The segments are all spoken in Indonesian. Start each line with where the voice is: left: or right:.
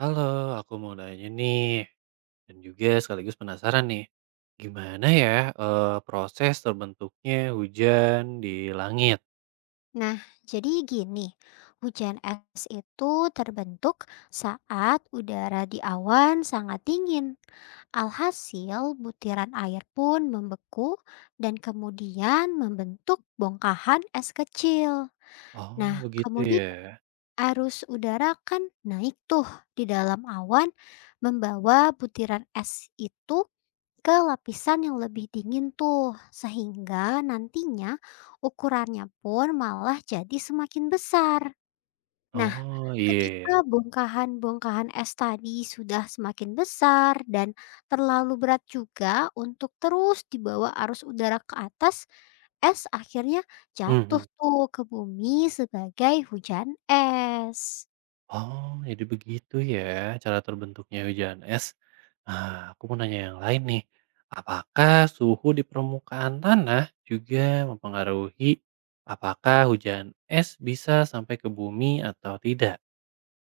right: Halo, aku mau nanya nih, dan juga sekaligus penasaran nih, gimana ya proses terbentuknya hujan di langit?
left: Nah, jadi gini, hujan es itu terbentuk saat udara di awan sangat dingin. Alhasil, butiran air pun membeku dan kemudian membentuk bongkahan es kecil.
right: Oh,
left: Nah,
right: begitu
left: kemudian
right: ya.
left: arus udara kan naik tuh di dalam awan, membawa butiran es itu ke lapisan yang lebih dingin tuh, sehingga nantinya ukurannya pun malah jadi semakin besar. Nah,
right: Oh, iya.
left: ketika bongkahan-bongkahan es tadi sudah semakin besar dan terlalu berat juga untuk terus dibawa arus udara ke atas, es akhirnya
right: Hmm,
left: jatuh
right: hmm.
left: tuh ke bumi sebagai hujan es.
right: Oh, jadi begitu ya cara terbentuknya hujan es. Nah, aku mau nanya yang lain nih. Apakah suhu di permukaan tanah juga mempengaruhi apakah hujan es bisa sampai ke bumi atau tidak?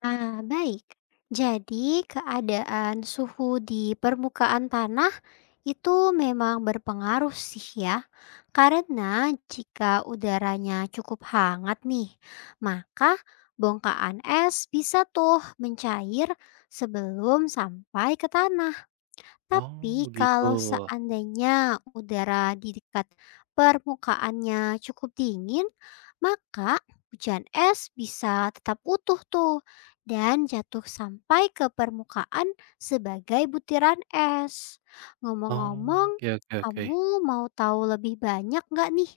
left: Ah, baik. Jadi, keadaan suhu di permukaan tanah itu memang berpengaruh sih ya. Karena jika udaranya cukup hangat nih, maka bongkahan es bisa tuh mencair sebelum sampai ke tanah.
right: Oh,
left: Tapi
right: begitu.
left: kalau seandainya udara di dekat permukaannya cukup dingin, maka hujan es bisa tetap utuh tuh dan jatuh sampai ke permukaan sebagai butiran es.
right: Oh,
left: Ngomong-ngomong,
right: oke, oke, oke.
left: kamu mau tahu lebih banyak nggak nih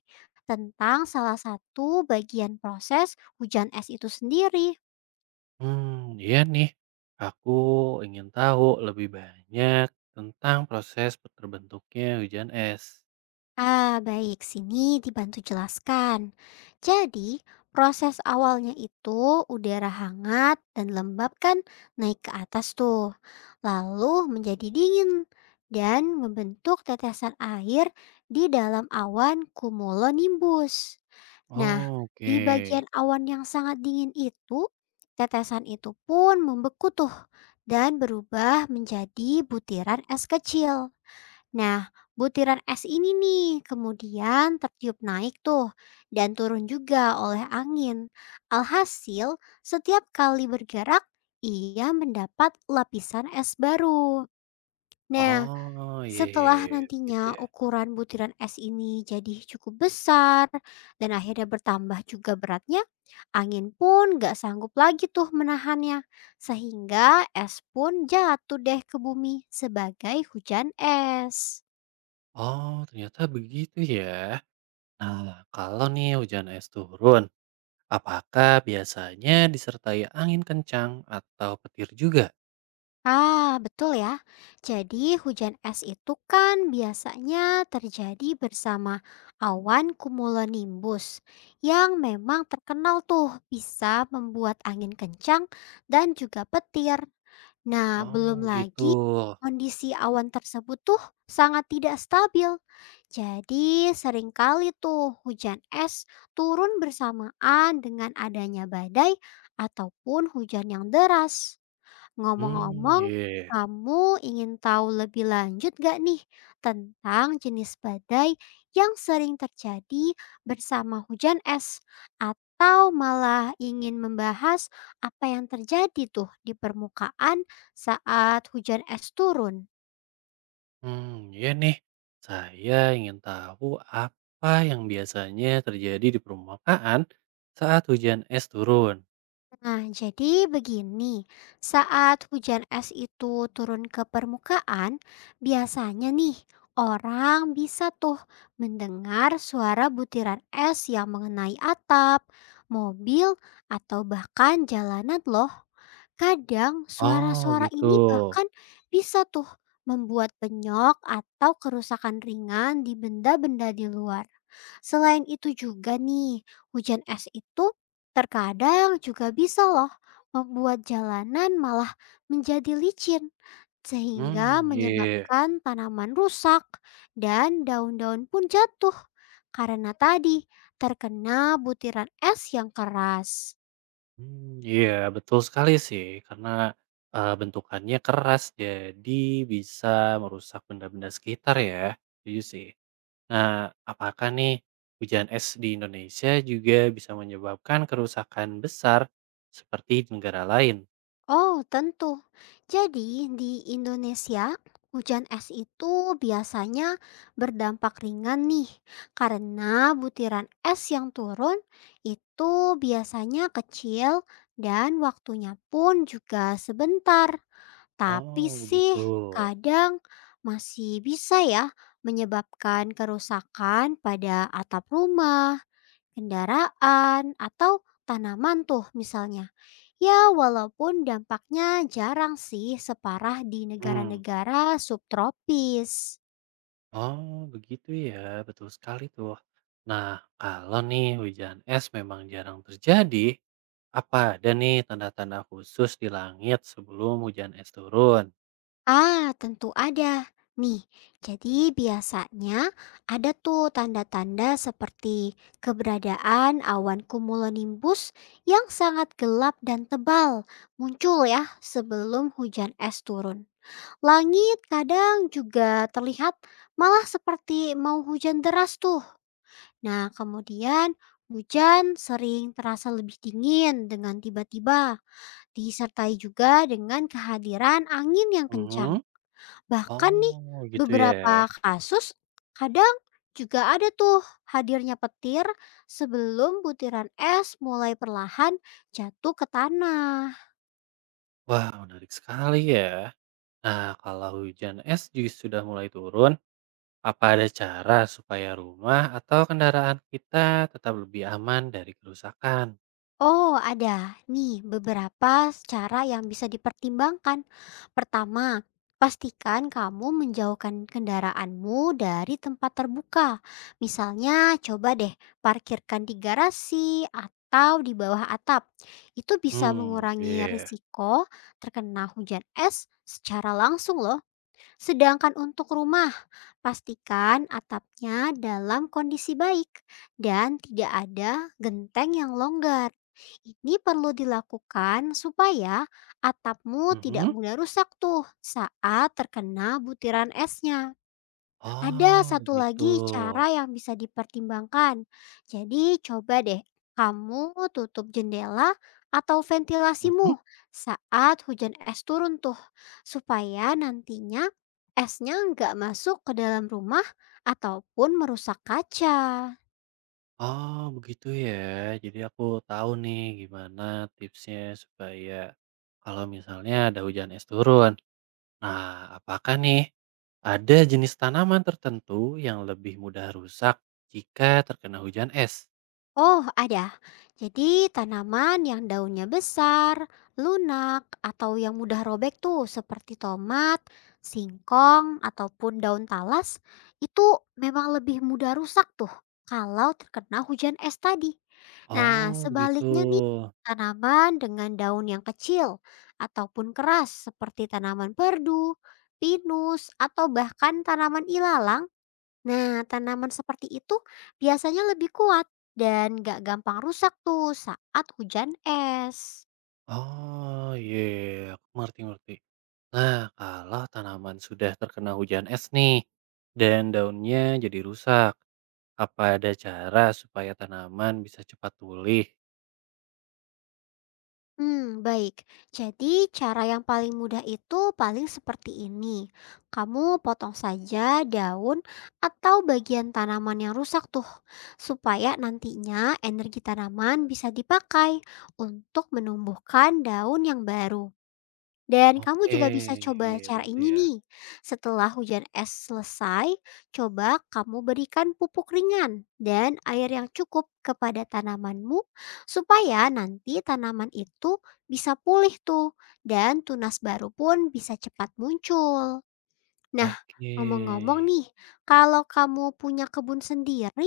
left: tentang salah satu bagian proses hujan es itu sendiri?
right: Hmm, iya nih, aku ingin tahu lebih banyak tentang proses terbentuknya hujan es.
left: Ah, baik. Sini dibantu jelaskan. Jadi, proses awalnya itu udara hangat dan lembab kan naik ke atas tuh. Lalu menjadi dingin dan membentuk tetesan air di dalam awan cumulonimbus. Nah,
right: Oh,
left: di
right: oke.
left: bagian awan yang sangat dingin itu, tetesan itu pun membeku tuh dan berubah menjadi butiran es kecil. Nah, butiran es ini nih kemudian tertiup naik tuh dan turun juga oleh angin. Alhasil, setiap kali bergerak, ia mendapat lapisan es baru. Nah,
right: Oh, iya, iya,
left: setelah
right: iya, gitu
left: nantinya
right: ya.
left: ukuran butiran es ini jadi cukup besar dan akhirnya bertambah juga beratnya, angin pun gak sanggup lagi tuh menahannya. Sehingga es pun jatuh deh ke bumi sebagai hujan es.
right: Oh, ternyata begitu ya. Nah, kalau nih hujan es turun, apakah biasanya disertai angin kencang atau petir juga?
left: Ah, betul ya. Jadi hujan es itu kan biasanya terjadi bersama awan cumulonimbus yang memang terkenal tuh bisa membuat angin kencang dan juga petir. Nah,
right: Oh,
left: belum
right: gitu.
left: lagi kondisi awan tersebut tuh sangat tidak stabil. Jadi seringkali tuh hujan es turun bersamaan dengan adanya badai ataupun hujan yang deras.
right: Hmm,
left: Ngomong-ngomong,
right: iya.
left: kamu ingin tahu lebih lanjut gak nih tentang jenis badai yang sering terjadi bersama hujan es? Atau malah ingin membahas apa yang terjadi tuh di permukaan saat hujan es turun?
right: Hmm, iya nih, saya ingin tahu apa yang biasanya terjadi di permukaan saat hujan es turun?
left: Nah, jadi begini, saat hujan es itu turun ke permukaan, biasanya nih orang bisa tuh mendengar suara butiran es yang mengenai atap, mobil, atau bahkan jalanan loh. Kadang
right: Oh,
left: suara-suara
right: gitu.
left: ini bahkan bisa tuh membuat penyok atau kerusakan ringan di benda-benda di luar. Selain itu juga nih, hujan es itu terkadang juga bisa loh membuat jalanan malah menjadi licin sehingga
right: Hmm, iya,
left: menyebabkan tanaman rusak dan daun-daun pun jatuh karena tadi terkena butiran es yang keras.
right: mmm, iya, betul sekali sih karena, bentukannya keras jadi bisa merusak benda-benda sekitar ya, setuju sih. Nah, apakah nih hujan es di Indonesia juga bisa menyebabkan kerusakan besar seperti di negara lain?
left: Oh, tentu. Jadi, di Indonesia, hujan es itu biasanya berdampak ringan nih, karena butiran es yang turun itu biasanya kecil dan waktunya pun juga sebentar. Tapi
right: Oh,
left: sih,
right: begitu.
left: kadang masih bisa ya menyebabkan kerusakan pada atap rumah, kendaraan, atau tanaman tuh misalnya. Ya, walaupun dampaknya jarang sih separah di
right: Hmm.
left: negara-negara subtropis.
right: Oh, begitu ya, betul sekali tuh. Nah, kalau nih hujan es memang jarang terjadi, apa ada nih tanda-tanda khusus di langit sebelum hujan es turun?
left: Ah, tentu ada. Nih, jadi biasanya ada tuh tanda-tanda seperti keberadaan awan cumulonimbus yang sangat gelap dan tebal muncul ya sebelum hujan es turun. Langit kadang juga terlihat malah seperti mau hujan deras tuh. Nah, kemudian hujan sering terasa lebih dingin dengan tiba-tiba, disertai juga dengan kehadiran angin yang kencang.
right: Mhm.
left: Bahkan nih,
right: Oh, gitu ya.
left: beberapa kasus kadang juga ada tuh hadirnya petir sebelum butiran es mulai perlahan jatuh ke tanah.
right: Wah, menarik sekali ya. Nah, kalau hujan es juga sudah mulai turun, apa ada cara supaya rumah atau kendaraan kita tetap lebih aman dari kerusakan?
left: Oh, ada nih beberapa cara yang bisa dipertimbangkan. Pertama, pastikan kamu menjauhkan kendaraanmu dari tempat terbuka. Misalnya, coba deh parkirkan di garasi atau di bawah atap. Itu bisa
right: Hmm,
left: mengurangi
right: iya.
left: risiko terkena hujan es secara langsung loh. Sedangkan untuk rumah, pastikan atapnya dalam kondisi baik dan tidak ada genteng yang longgar. Ini perlu dilakukan supaya atapmu tidak
right: Mhm.
left: mudah rusak tuh saat terkena butiran esnya. Ada
right: Oh,
left: satu
right: begitu.
left: lagi cara yang bisa dipertimbangkan. Jadi coba deh kamu tutup jendela atau ventilasimu
right: Mhm.
left: saat hujan es turun tuh. Supaya nantinya esnya nggak masuk ke dalam rumah ataupun merusak kaca.
right: Oh, begitu ya. Jadi aku tahu nih gimana tipsnya supaya kalau misalnya ada hujan es turun. Nah, apakah nih ada jenis tanaman tertentu yang lebih mudah rusak jika terkena hujan es?
left: Oh, ada. Jadi tanaman yang daunnya besar, lunak, atau yang mudah robek tuh seperti tomat, singkong, ataupun daun talas, itu memang lebih mudah rusak tuh kalau terkena hujan es tadi. Nah,
right: Oh, begitu.
left: sebaliknya nih, tanaman dengan daun yang kecil ataupun keras seperti tanaman perdu, pinus, atau bahkan tanaman ilalang. Nah, tanaman seperti itu biasanya lebih kuat dan gak gampang rusak tuh saat hujan es.
right: Oh, iya, aku ngerti-ngerti. Nah, kalau tanaman sudah terkena hujan es nih dan daunnya jadi rusak, apa ada cara supaya tanaman bisa cepat pulih?
left: Hmm, baik. Jadi, cara yang paling mudah itu paling seperti ini. Kamu potong saja daun atau bagian tanaman yang rusak tuh, supaya nantinya energi tanaman bisa dipakai untuk menumbuhkan daun yang baru. Dan kamu
right: Oke,
left: juga bisa coba
right: iya
left: cara
right: begitu
left: ini
right: ya.
left: nih. Setelah hujan es selesai, coba kamu berikan pupuk ringan dan air yang cukup kepada tanamanmu supaya nanti tanaman itu bisa pulih tuh dan tunas baru pun bisa cepat muncul. Nah,
right: Oke,
left: ngomong-ngomong nih, kalau kamu punya kebun sendiri,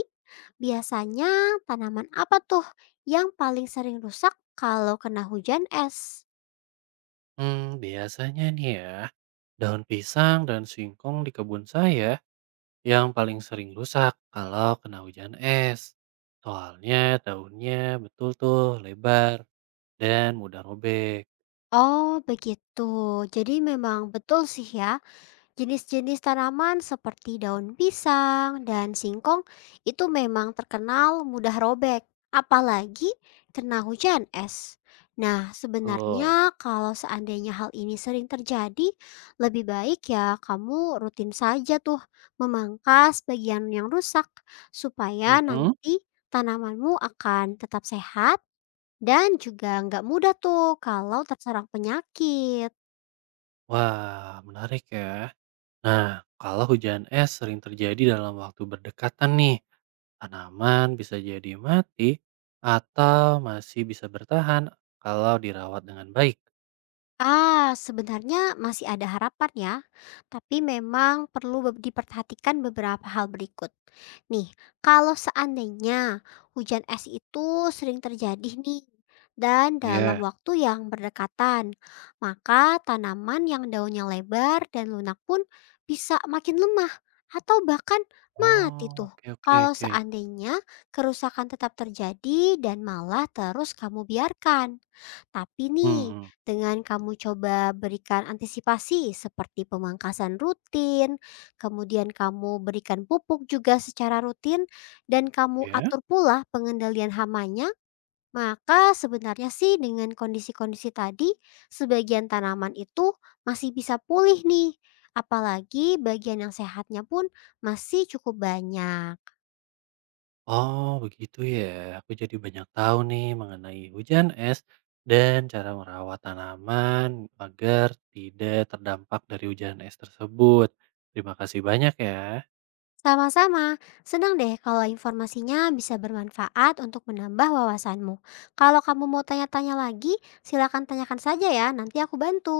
left: biasanya tanaman apa tuh yang paling sering rusak kalau kena hujan es?
right: hmm, biasanya nih ya, daun pisang dan singkong di kebun saya yang paling sering rusak kalau kena hujan es. Soalnya daunnya betul tuh lebar dan mudah robek.
left: Oh, begitu. Jadi memang betul sih ya, jenis-jenis tanaman seperti daun pisang dan singkong itu memang terkenal mudah robek, apalagi kena hujan es. Nah,
right: Betul.
left: sebenarnya kalau seandainya hal ini sering terjadi, lebih baik ya kamu rutin saja tuh memangkas bagian yang rusak supaya
right: Mhm.
left: nanti tanamanmu akan tetap sehat dan juga nggak mudah tuh kalau terserang penyakit.
right: Wah, menarik ya. Nah, kalau hujan es sering terjadi dalam waktu berdekatan nih, tanaman bisa jadi mati atau masih bisa bertahan kalau dirawat dengan baik.
left: Ah, sebenarnya masih ada harapan ya, tapi memang perlu diperhatikan beberapa hal berikut. Nih, kalau seandainya hujan es itu sering terjadi nih, dan dalam
right: Iya.
left: waktu yang berdekatan, maka tanaman yang daunnya lebar dan lunak pun bisa makin lemah atau bahkan
right: Oh,
left: mati tuh.
right: oke, oke,
left: Kalau
right: oke.
left: seandainya kerusakan tetap terjadi dan malah terus kamu biarkan. Tapi
right: Hmm,
left: nih,
right: hmm.
left: dengan kamu coba berikan antisipasi seperti pemangkasan rutin, kemudian kamu berikan pupuk juga secara rutin, dan kamu
right: Ya?
left: atur pula pengendalian hamanya, maka sebenarnya sih dengan kondisi-kondisi tadi, sebagian tanaman itu masih bisa pulih nih. Apalagi bagian yang sehatnya pun masih cukup banyak.
right: Oh, begitu ya. Aku jadi banyak tahu nih mengenai hujan es dan cara merawat tanaman agar tidak terdampak dari hujan es tersebut. Terima kasih banyak ya.
left: Sama-sama, senang deh kalau informasinya bisa bermanfaat untuk menambah wawasanmu. Kalau kamu mau tanya-tanya lagi, silakan tanyakan saja ya, nanti aku bantu.